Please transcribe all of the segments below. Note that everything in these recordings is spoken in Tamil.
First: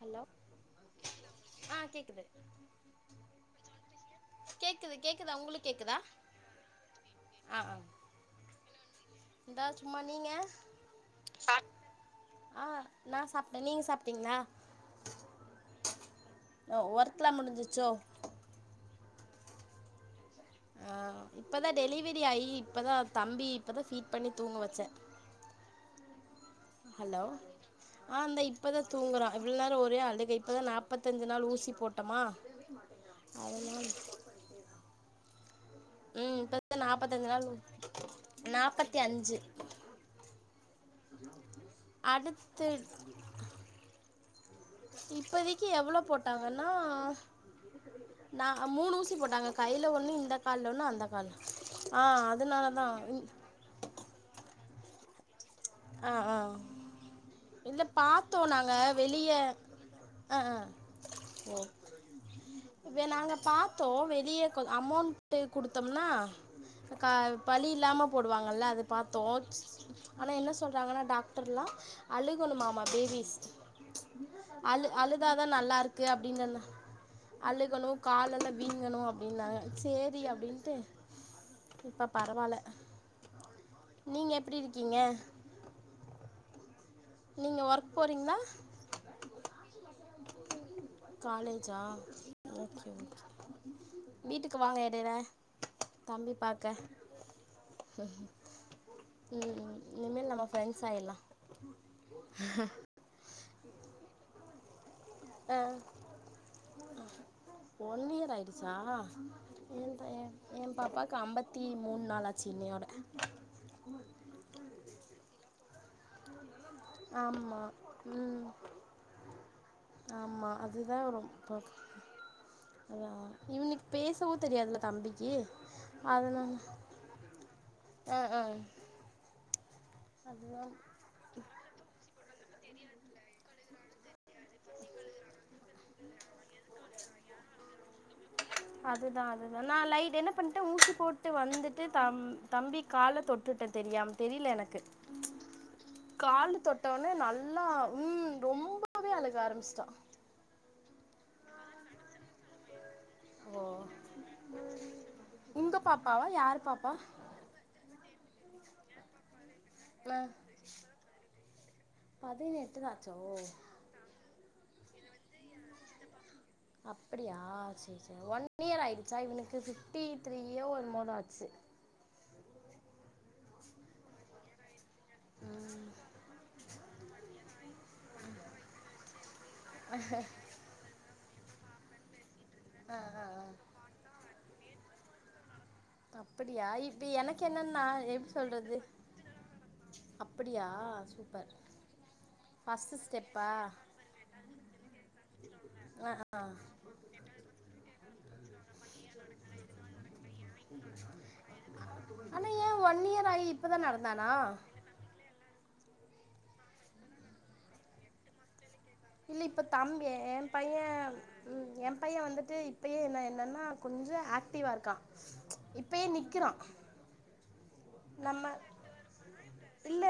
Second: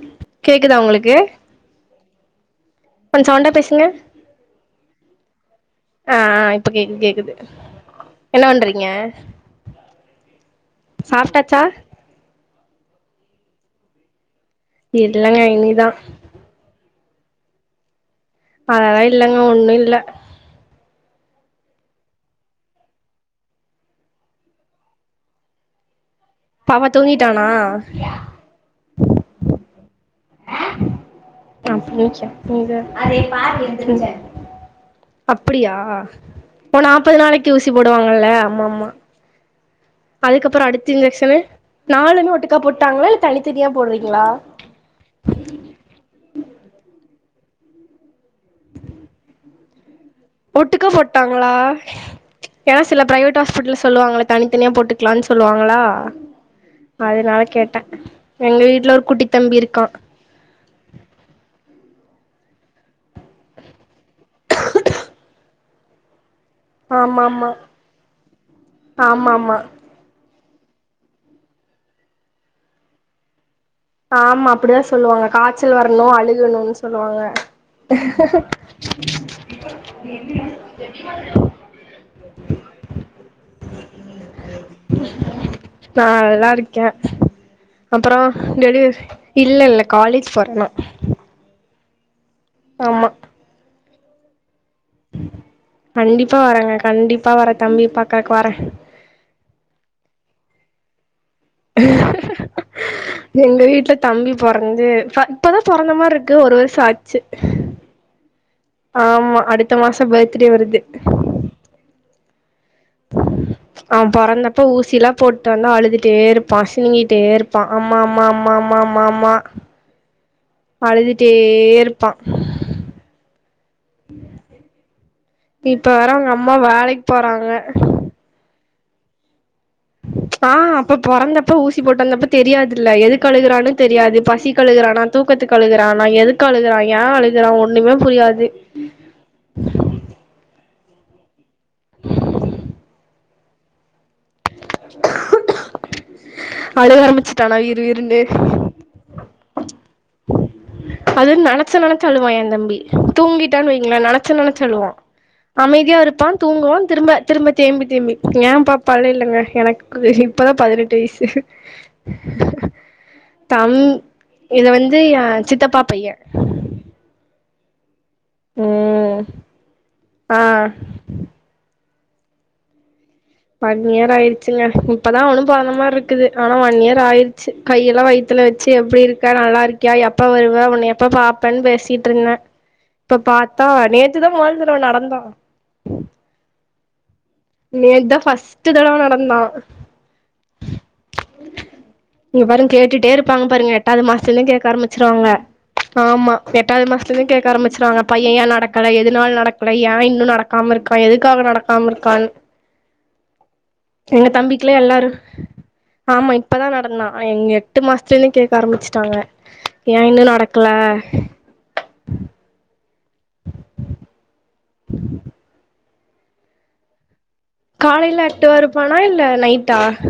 ஹலோ கேக்குதா உங்களுக்கு? ஆ கேக்குது கொஞ்ச சவுண்டா பேசுங்க கேக்குது கேக்குதா உங்ளுக் கேக்குதா ஆ ஆ இப்ப கேக்குது கேக்குது ஆ ஆ என்ன பண்றீங்க இதா சும்மா நீங்க சாப்ட்டாச்சா? ஆ நா சாப்ட்ட நீங்க சாப்ட்டிங்ளா? இல்லங்க இனிதா ஒர்த்துலா முடிஞ்சிச்சோ அதலா இல்லங்க ஒன்னு இல்ல ஆ இப்பதா டெலிவரி ஆயி இப்பதா தம்பி இப்பதா ஃபீட் பண்ணி தூங்க வச்சே பாப்பா ஹலோ தூங்கிட்டானா ஆ இந்த இப்பதா தூங்குறா இவ்ள நேரோ ஒரே அழுகை இப்பதா நாப்பத்தஞ்சிநாள் ஊ அப்றோ சட்னிதா அதனால ம் அப்டியா ம் இப்பதா ஓ நாப்பது நாப்பத்தஞ்சு நாள் நாளைக்கு ஊசி போடுவாங்கள்ல ஆமாஆமா நாப்பத்தி அஞ்சு அதுக்கப்பறோ அடுத்து இன்ஜெக்சனு நாலுமே ஒட்டுக்கா அடுத்து போட்டாங்களா இல்ல தனித்தனியா போடுறீங்ளா இப்பதைக்கி எவ்ளோ போட்டாங்கன்னா நா அ மூணு ஊசி போட்டாங்க கைல ஒட்டுக்கா போட்டாங்களா ஆ ஏன்னா அதனாலதா சில பிரைவேட் ஹாஸ்பிட்டல சொல்லுவாங்களே தனித்தனியா போட்டுக் சொல்லுவாங்களா ஆ ஆ அதனால கேட்டே இல்ல பாத்தோ எங்க நாங்க வீட்ல ஒரு குட்டி வெளிய தம்பி இருக்கா ஆ ஆ வே நாங்க பாத்தோ வெளிய கொ அமௌண்ட் குடுத்தம்னா க ஆமா ஆமா பழி இல்லாம போடுவாங்கல்ல அது பாத்தோ ஆமா ஆமா ஆனா என்ன சொல்றாங்கன்னா டாக்டர்லா அழுகணுமாமா பேபீஸ் ஆமா அப்டிதா சொல்லுவாங்க காச்சல் இருக்கு வரணு அப்டின்னு அழுகணுன்னு சொல்லுவாங்க கணு அப்டின்னாங்க சேரி அப்டின்ட்டு இப்ப பரவால்ல நீங்க எப்டி இருக்கீங்க நா நல்லா இருக் நீங்க ஒர்க் போறீங்ளா இல்ல இல்ல காலேஜ் போறே நா சா ஓகே ஓகே ஆமா வீட்டுக் கண்டிப்பா பாக்க வர்ரேங்க கண்டிப்பா வர்ரே தம்பிய பாக்குறக்கு வர்ரே ம் ம் இனிமேல் நம்ம ஃப்ரெண்ட்ஸ் ஆயிரலா எங்க வீட்ல தம்பி பொறந்து ப ஆ இப்பதா பொறந்த மாரி இருக்கு ஒரு வருஷோ ஆச்சு சா ஆமா அடுத்த ஏ மாசோ பைய பர்த்டே ஏ வருது பாப்பாக்கு ஐம்பத்தி மூணு நாள் ஆச்சி இன்னயோட அவே பொறந்தப்ப ஊசில்லா போட்டான்னா அழுதுட் டே இருப்பா சினுங்கிட்டே இருப்பா ஆமா அம்மா அம்மா ம் அம்மா அம்மா அம்மா அம்மா ஆமா அதுதா அழுதுட்டே ரொம்ப பாக்கனு இருப்பா அதா இவன்க்கு பேசவு தெரியாதுல தம்பிக்கு இப்ப வேற அவங்க அதனால அம்மா வேலைக்கு போறாங்க ஆ ஆ ஆ அதுதா அப்ப பொறந்தப்ப ஊசி போட்டு வந்தப்ப தெரியாதுல்ல எதுக்கு அழுகுறான்னு தெரியாது பசிக்கு அழுகுறானா தூக்கத்துக்கு அழுகுறானா எதுக்கு அழுகுறா ஏ அழுகுறா ஒன்னுமே புரியாது அதுதா அதுதா நா லைட் என்ன பண்ணட்டே ஊசி போட்டு வந்துட்டு தம் தம்பி கால தொட் டே தெரியாம தெரியல எனக் கால தொட்ட அழுக ஒன்னே ஆரம்பிச்சுட்டானா நல்லா வீறு வீறுன்னு ம் ரொம்பவே அழுக ஆரம்பிச்சிட்டா அது நெனச்சி நெனச்சி அழுவா ஏ தம்பி ஓ தூங்கிட்டான்னு வைங்களே நெனச்சி நெனச்சி அழுவா உங்க அமைதியாவு இருப்பா பாப்பாவா யார் தூங்குவா பாப்பா திரும்ப திரும்ப தேம்பி தேம்பி ஏ பாப்பா அழுகலங்க எனக்கு ஆ வெளிப் இப்பதா பதினெட்டு வயசு பதினெட்டு தாச்சோ தம் இது வந் து ஏ சித்தப்பா பைய சேரி சேரி ஒன் இயர் ஆயிடுச்சா ம் இவனுக்கு ஆ பிப்டிதிரீயோ என்னமோ தா ஆச்சி ஒன் இயர் ஆயிருச்சுங்க இப்பதா அவனும் பொறந்த ம் மாதிரி இருக்குது ஆனா ஒன் இயர் ஆயிருச்சி கையெல்லா வயித் துல வச்சி எப்டி இருக்க நல்லா இருக்கியா எப்ப வருவ உன்னய எப்ப பாப்பேன்னு பேசிட்டுருந்தே ஆ இப்ப ஆ ஆ பாத்தா நேத்துதா மொதல் தடவ நடந்தா அப்டியா இப் இப்ப எனக்கு என்னன்னா நேத்து தா எப்டி ஃபஸ்ட்டு சொல்றது தடவ நடந்தா அப்டியா சூப்பர் இங்க பாருங்க ஃபஸ்ட்டு கேட்டுட்டே இருப்பாங்க ஸ்டெப்பா பாருங்க எட்டாவது மாசத்துலயே கேக்க ஆரம்பிச்சிருவாங்க ஆ ஆமா ஆ எட்டாவது மாசத்துலேருந் கேக்க ஆரம்பிச்சுருவாங்க பைய ஏ ந நடக்கல எதுனால நடக்கல ஏ இன்னு நடக்காம இருக்கா எதுக்காக நடக்காம இருக்கான்னு ஏ ஒன் இயர் ஆகி இப்பதா எங்க நடந்தானா தம்பிக்குலா எல்லாரு ஆமா இப்பதா நடந்தா இங்க எட்டு மாசத்துலேருந்து கேக்க ஆரம்பிச்சு இல்ல இப்ப தம்பி ஏ பைய ம் ஏ பைய வந்துட்டு இப்பயே என்ன என்னன்னா கொஞ்ச ஆக்டிவா இருக்கா இப்பயே நிக்கிறா காலையில அட்டு நம்ம வறுப்பானா இல்ல நைட்டா இல்ல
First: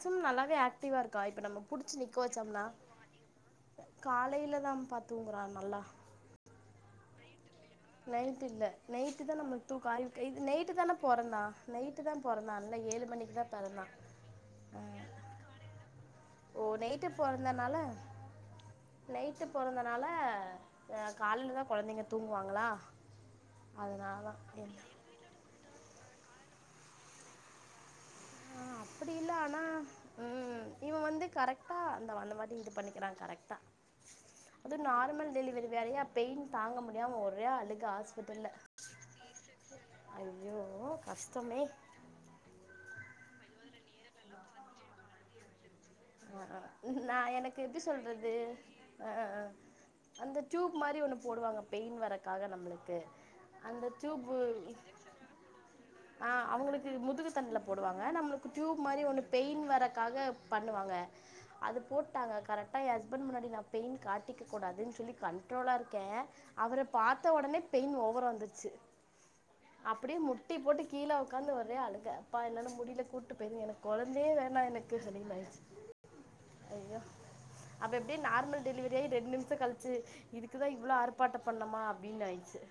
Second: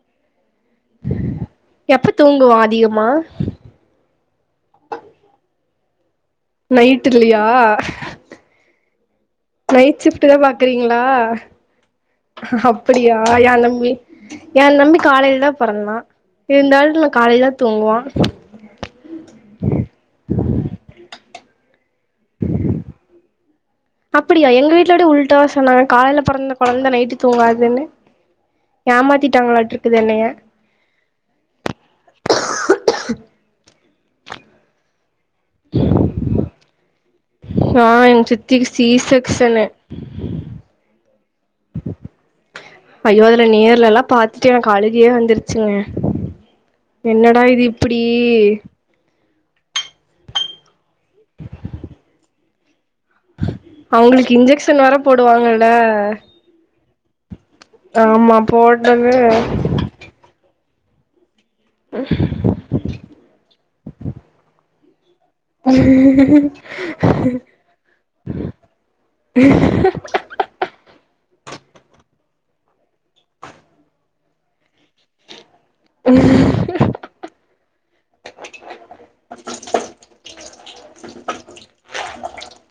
சிமம் நல்லாவே ஆக்டீவா இருக்கா இப்ப நம்ம புடிச்ச எப்ப நிக்க தூங்குவா வச்சோம்னா அதிகமா கால் காலையில தான்பா தூங்குறா நல்லா நைட்டு இல்லையா நைட்டு இல்ல நைட்டுதா நம்ம தூக்க நைட் கை ஷிஃப்ட் தா நைட்டு தான பொறந்தா நைட்டுதா பொறந்தான் அப்டியா ஏ தம்பி ஏ தம்பி காலையிலதா பொறந்தா ஓ இருந்தாலு நைட்டு நா காலையில தா பொறந்தனால தூங்குவா நைட்டு பொறந்தனால ஆ காலையிலதா கொழந்தைங்க தூங்குவாங்களா அதனாலதா அப்படியா எங்க என்ன வீட்ல கூட உல்டாவா சொன்னாங்க காலையில பொறந்த கொழந்த நைட்டு தூங்காதுன்னு ஆ அப்டி இல்ல ஆனா ஏமாத்திட்டாங்களாட்ருக்குது என்னைய ம் இவன் வந்து கரெக்டா அந்த அந்த மாரி இது பண்ணிக்கிறா கரெக்டா அது நார்மல் டெலிவரி வேறயா பெயின் தாங்க முடியாம ஒரே அழுக ஆ எங்க ஹாஸ்பிட்டல்ல சித்திக்கு சி செக்ஷனு ஐயோ கஷ்டமே இல்ல நேர்லல்லா பாத்துட்டு எனக்கு அழகையே வந்துருச்சுங்க ஆ நா என்னடா எனக்கு இது எப்டி இப்டி சொல்றது ஆ அந்த டியூப் மாரி ஒன்னு போடுவாங்க பெயின் வரக்காக நம்மளுக் அவுங்களுக்கு இன்ஜெக்ஷன் வேற போடுவாங்கல்ல இது முதுகுத்தண்டுல போடுவாங்க ஆமா நம்மளுக்கு டியூப் மாரி போட்டது ஒன்னு பெயின் வர்றக்காக பண்ணுவாங்க அது போட்டாங்க கரெக்டா ஏ ஹஸ்பண்ட் முன்னாடி நா பெயின் காட்டிக்கக் கூடாதுன்னு சொல்லி கண்ட்ரோலா இருக்கே அவர பாத்த ஒடனே பெயின் ஓவரா வந்துச்சு அப்படியே முட்டி போட்டு கீழ உக்காந்து ஒரே அழுக அப்பா என்னால முடியல கூட்டு போய்ருங்க எனக் கொழந்தையே வேணா எனக்கு அப்டி ஐயோ அப்ப எப்டியோ நார்மல் டெலிவரியாயி ரெண்டு நிமிஷ கழிச்சு இதுக்குதா இவ்ளோ ஆர்ப்பாட்ட பண்ணோமா அப்டின்னு ஆயிடுச்சு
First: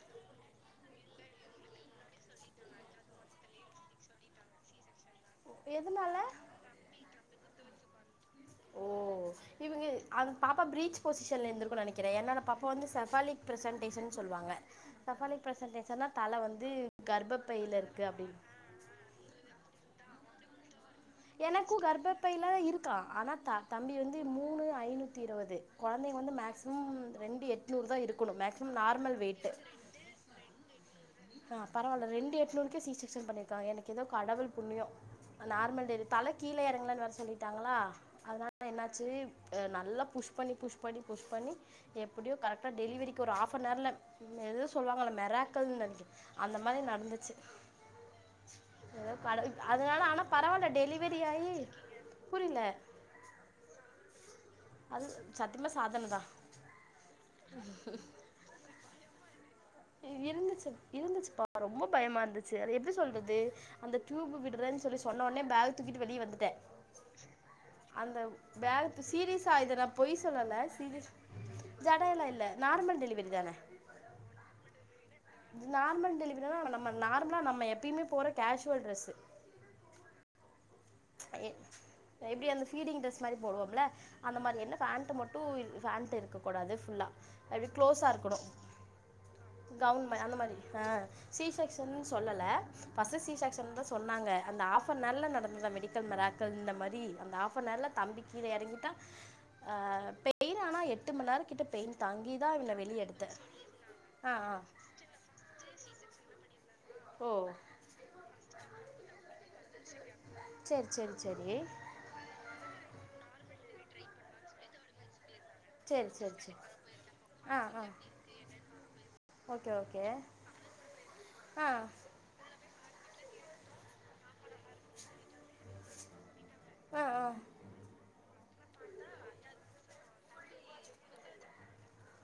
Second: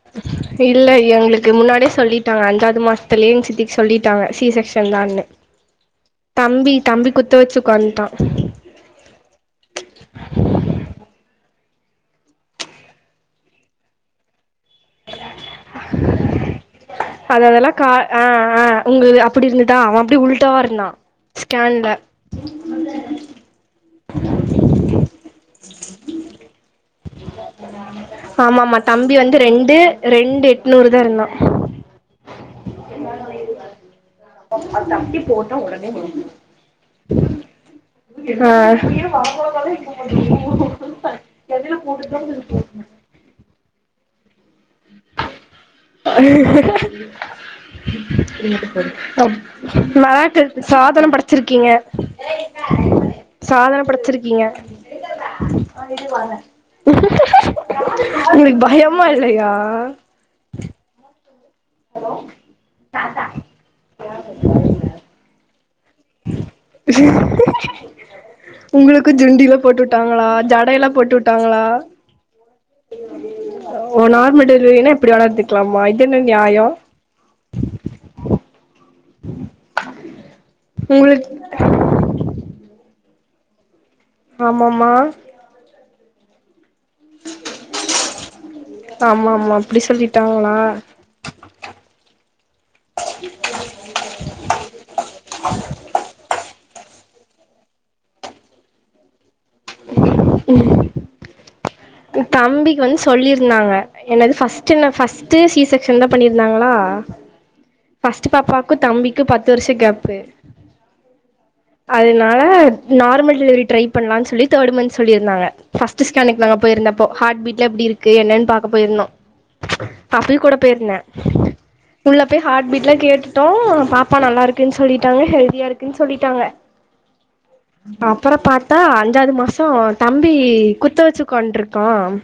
இல்ல எங்களுக்கு முன்னாடியே சொல்லிட்டாங்க அஞ்சாது மாசத்துலயே எங் சித்திக்கு சொல்லிட்டாங்க சி செக்ஸன் தான்னு எதுனால தம்பி தம்பி குத்த வச்சு உக்காந்ட்டா அது பாப்பா ப்ரீச் பொசிஷன்ல இருந்துக்குன்னு நெனைக்கிறே ஏன்னா நா பாப்பா வந்து செஃபாலிக் ப்ரெசன்டேஷனு சொல்லுவாங்க சஃபாலிக் ப்ரெசன்டேசன்னா தல வந்து அத அதெல்லா கர்ப்பப்பையில கா இருக்கு ஆ அப்டின்னு ஆ உங்க இது அப்டி இருந்துதா அவ அப்டி உள்ட்டாவா இருந்தா எனக்கும் ஸ்கேன்ல கர்ப்பப்பைலா இருக்கா ஆனா த த தம்பி வந்து மூணு ஐநூத்தி இருவது கொழந்தைங்க வந்து மேக்சிமம் ரெண்டு எட்நூறு தா இருக்கணு மேக்சிமம் ஆமாமா தம்பி நார்மல் வந்து வெயிட்டு ரெண்டு ரெண்டு எட்நூறுதா ஆ பரவாயில்ல ரெண்டு எட்நூறுக்கே சி செக்ஷன் பண்ணிருக்காங்க எனக்கு ஏதோ க கடவுள் புண்ணியோ நார்மல் டெலி தல கீழ எறங்கலன்னு வேற சொல்லிட்டாங்களா அதனால என்னாச்சு அது நல்லா புஷ் பண்ணி புஷ் பண்ணி புஷ் பண்ணி எப்டியோ கரெக்டா டெலிவரிக்கு ஒரு ஆஃப்னவர்ல இங்க எதோ சொல்லுவாங்கல்ல மெராக்கல்னு நெனைக்க அந்த மாரி நடந்துச்சு ஏதோ உ கட அதனால ஆனா மெராக்கிள் பரவால்ல சாதன டெலிவரி ஆயி படச்சிருக்கீங்க புரில சாதன படச்சிருக் அது சத்தி உங்களுக்கு பயமா இல்லையா இ இருந்துச்சு இருந்துச்சுப்பா ரொம்ப பயமா இருந்துச்சு அது எப்டி சொல்றது அந்த டியூப் விட்றேனு சொல்லி சொன்ன ஒட்னே பேக் தூக்கிட்டு வெளிய வந்துட்டெ உ அந்த பேக சீரியஸாக இத நா பொய் விட்டாங்களா சொல்லல ஜடையெல்லா போட்டு சீரியஸா விட்டாங்களா ஜடெல்லா இல்ல நார்மல் டெலிவரி தான ஓ நார்மல் டெலிவரினா இப் நார்மல் டெலிவரி நம்ம நார்மலா நம்ம எப்பயுமே போற கேஷுவல் ட்ரெஸ் [inaudible] எப்டி அந்த ஃபீடிங் ட்ரெஸ் மாரி போடுவோம்ல அந்த மாரி என்ன ஆமாமா பேண்ட்டு இல் மட்டு பேண்ட்டு இருக்க கூடாது ஃபுல்லாக அப்டி க்ளோஸா இருக்கணு அ ஆமாங் [unintelligible] அந்த மாரி அ சி செக்சனு சொல்லல ஃபர்ஸ்டு சி செக்சனு தா சொன்னாங்க அந்த ஆ ஹாஃப்னர்ல நல்ல நடந்தத மெடிக்கல் மிராக்கல் இந்த மாரி அந்த ஹாஃப்னர்ல தம்பி கீழ எறங்கிட்டா ஆ பெய்ன் ஆனா எட்டு மண்ணேரோ கிட்ட பெயின் தாங்கி தான் இவனை தம்பிக்கு வந்து வெளியே எடுத்தேன் சொல்லியிருந்தாங்க என்னது ஆ ஆ ஃபஸ்ட் என்ன ஃபஸ்டு சி செக்ஷன் தா பண்ணிருந்தாங்ளா ஓ ஃபஸ்ட் பாப்பாக்கு தம்பிக்கு பத்து வர்ஷோ கேப்பு சேர் சேர் செரி அதனால நார்மல் டெலிவரி ட்ரை பன்லானு சொல்லி தேர்ட் மந்த் சொல்லிருந்தாங்க செர் செரி செரி ந்தப்போ ஹார்ட் பீட்ல எப்டி இருக்கு என்னன்னு பாக்க போயிருந்தோ ஓகே ஓகே ஹஃபில் கூட போயிருந்தே ஆ உள்ள போய் ஹார்ட் பீட்லா கேட்டுட்டோ பாப்பா நல்லாருக் சொல்லிட்டாங்க ஹெல்தியா இருக்குனு சொல்லிட்டாங்க ஆ ஆ அப்பறோ பாத் தா அஞ்சாவது மாசோ தம்பி குத்து வச்சு உக்காண்ட்ருக்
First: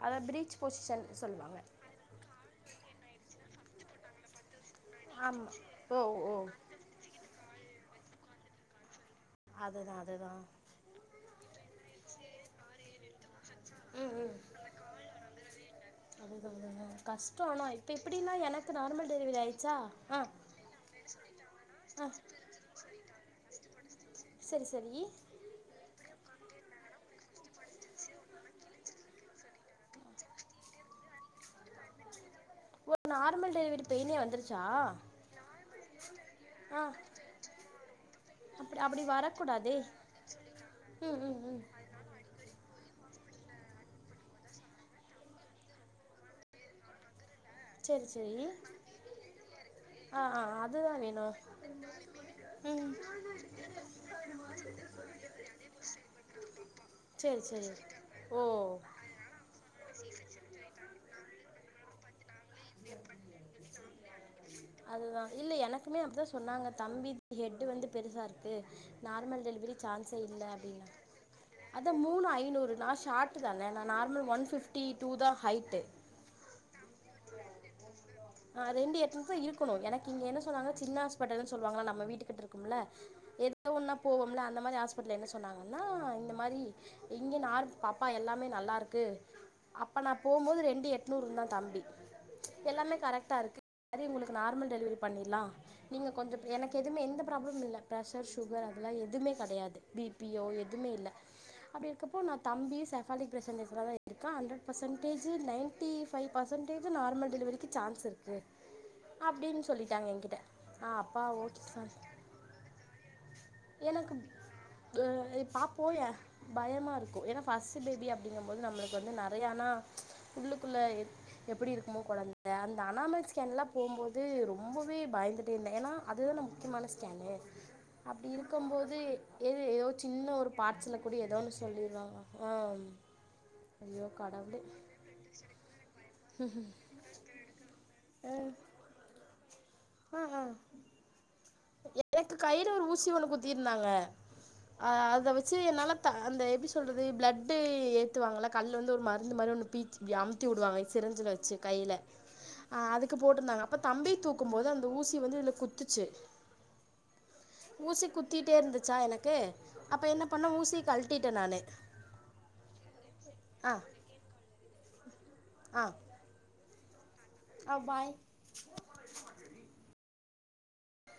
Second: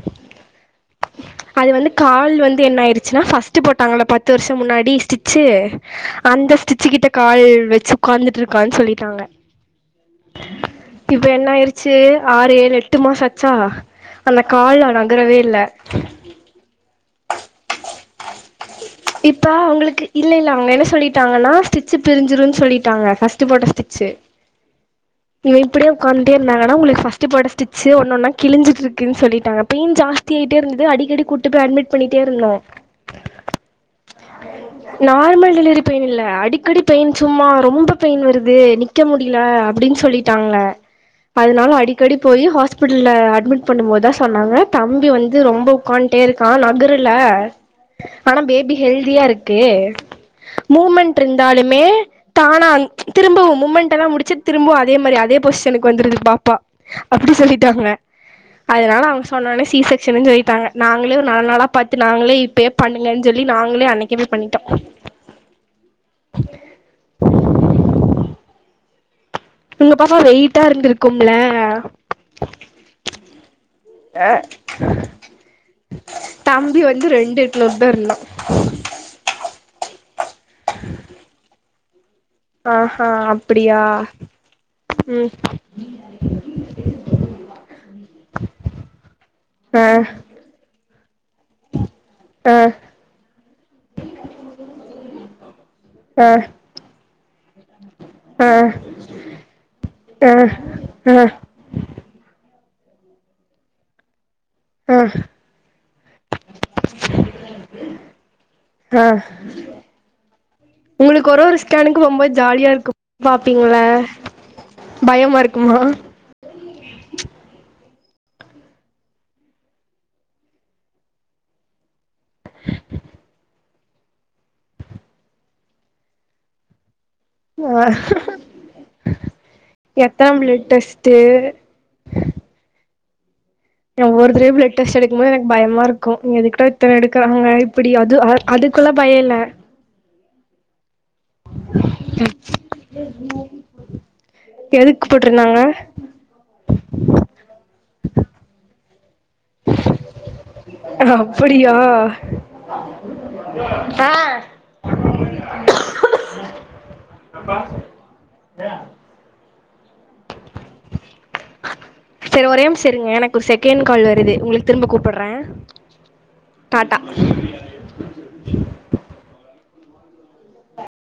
அதை ப்ரீச் பொசிஷன் சொல்லுவாங்க அது வந்து கால் வந் ந்து என்ன ஆயிச்சுனா ஃபர்ஸ்டு போட்டாங்கள பத்து வர்ஷ முன்னாடி ஸ்டிச்சு ஆமாம் ஓ ஓ அந்த ஸ்டிச் கிட்ட கால் வச்சு உக்காந்துட்ருக்கானு சொல்லிட்டாங்க அதுதான் அதுதான் இப்ப என்ன ஆயிருச்சு ஆறு ஏழு எட்டு மாசோ ஆச்சா ம் ம் அந்த கால்லா நகரவே இல்ல கஷ்டோ ஆனா இப்ப எப்டின்னா எனக்கு நார்மல் டெலிவரி ஆயிடுச்சா ஆ ஆனா ஸ்டிச்சு ஆ பிருஞ்சுரு சொல்லிட்டாங்க கஸ் ஃபஸ்ட் போட்ட ஸ்டிச்சு சரி சரி இவ இப்டியே உக்காந்துட் டே இருந்தாங்கனா உங்களுக்கு ஃபஸ்டு போட்ட ஸ்டிச்சே ஒன்னொன்னா கிழுஞ்சுட் இருக்குன் சொல்லிட்டாங்க பெயின் ஜாஸ்திய ஆயிட்டே இருந்தது அடிக்கடி கூட்டு போய் அட்மிட் பண்ணிட்டே இருந்தோ ஓ நார்மல் டெலிவரி பெயினே வந்துருச்சா நார்மல் டெலிவரி பெய்ன் இல்ல அடிக்கடி ஆ பெயின் சும்மா ரொம்ப பெய்ன் ன் வருது அப்டி நிக்க அப்டி முடில வரக்கூடாதே அப்டின் சொல்லிட்டாங்க ம் ம் ம் அதுனால அடிக்கடி போயி ஹாஸ்பிட்டல்ல அட் பண்ணும் போதுதா சொன்னாங்க தம்பி வந்து ரொம்ப உட்காந்டே இருக்கா நகரல சரி சரி ஆனா பேபி ஹெல்தியா இருக்கு ஆ ஆ அதுதா மூமெண்ட் வேணு இருந்தாலுமே தானா ம் திரும்புவ் முமெண்ட் எல்லா முடுச்சு திரும்பு அதே மாரி அதே பொசிசனுக்கு வந்துருது பாப்பா அப்டி சரி சரி சொல்லிட்டாங்க ஓ அதனால அவங்க சொன்னொன்ன சி செக்க்ஷனு சொல்லிட்டாங்க நாங்ளே ஒரு நாள் நாளா பத்து நாங்ளே இப் ப்பயே பண்ணுங்கன் சொல்லி நாங்ளே அன்னிக்கே போய் பண்ணிட்டோ அதுதா இல்ல அது வந்து பெருசா இருக்கு நார்மல் டெலிவரி உங்க பாப்பா சான்ஸே இல்ல வெயிட்டா அப்டினா இருந்திருக்கும்ல அதா மூணு ஐநூறு நா ஷார்ட்டு தான நா நார்மல் ஒன் ஃப்டி டூ தா ஹைட்டு தம்பி வந்து ரெண்டு கிலோ தா இருந்தான் ப்பனு எனக்கு இங்க என்ன சொன்னாங்கனா சின்ன ஹாஸ்பிட்டல்லு சொல்லுவாங்கள நம்ம வீட்டுக்கு கிட்டருக்கும்ல ஆஹா ஏதோ அப்டியா ஒன்னா போவோம்ல அந்த மாரி ஆஸ்பிட்டல்ல என்ன ம் சொன்னாங்கன்னா இந்த மாரி இங் இங்க நார் பாப்பா எல்லாமே நல்லா இருக்கு ஆ அப்ப நா போம்போது ரெண்டு எட்நூறு இருந்தான் தம்பி ஆ எல்லாமே கரெக்டா இருக்கு சரி உங்களுக்கு நார்மல் டெலிவரி பண்ணிலா நீங்க ஆ கொஞ்ச பிர எனக்கு எதுமே எந்த ப்ராப்ளமு இல்ல ப்ரெஷர் ஆ சுகர் அந் ல எதுமே கெடையாது ஆ பீபியோ எதுமே இல்ல ஆ அப்படி இருகப்போ நா தம்பியு செஃபாலிக் பிரசன்டேசன்லா தா இருக்கா அண்டரட் ஆ percentage ninety five percentage normal டெலிவிரிக்கு சான்ஸ் இருக்கு ஆ அப்டின்னு சொல்லிட்டாங்க என்கிட்ட ஆ அப்பா உங்களுக்கு ஒரு ஒரு ஓகே சாமி ஸ்கேனுகு போம்போ ஜாலியா இருக்கும் பாப்பீங்ள அ பாாப்போ எ பயமா இருக்கு ஏனா பஸ் டு பேபி அப்படிங்க போது நம்மளுக்கு வந்து நெறயா ஆனா உள்ளுக்குள்ள எப் எப்படி இருக்குமோ கொழந்த அந்த அனாமல் ஸ்கேன்லா போம்போது ரொம்பவே பயந்துட்டே இருந்தே ஏன்னா அதுதா நம் மனசு கேன ஆ அப்டி இருக்கும் போது எ எத ஏதோ எத்தன சின்ன ஒரு பிளட் பாட்ஸ்ல கூட டெஸ்ட்டு ஏதோ ஒன்னு சொல்லிரு எ ஐயோ ஒவ்வொரு கடவுளே தடவில டெஸ்ட் எடுக்கு போது எனக் பயமா இருக்கு நீ எதுக்டா இத்தன எடுக்றாங்க இப்படி அது அ அதுக்குள்ளா பய இல்ல ஆ ஆ எனக்கு கைல ஒரு ஊசி ஒன்னு குத்திருந்தாங்க அ எதுக்கு அத வச்சு போட்ருந்தாங்க என்னால த அந்த எப்டி சொல்றது பிளட்டு ஏத்துவாங்கள கல்லு வந்து ஒரு மாரி அந்த மாரி ஒன்னு பீச் அம்தி விடுவாங்க சிரஞ்சில வச்சு அப்படியா கைல ஆ அதுக்கு போட்டுருந்தாங்க அப்ப தம்பி தூக்கும் போது அந்த ஊசி வந்து இதுல குத்திச்சு ஊசி குத்திட்டே இருந்துச்சா எனக்கு அப்ப என்னப் செரி ஒரே நிம்ச இருங்க எனக்கு ஒரு ஆ செகண்ட் கால் வருது உங்கள திரும்ப கூப்பிடுறே ஆ அ பாய்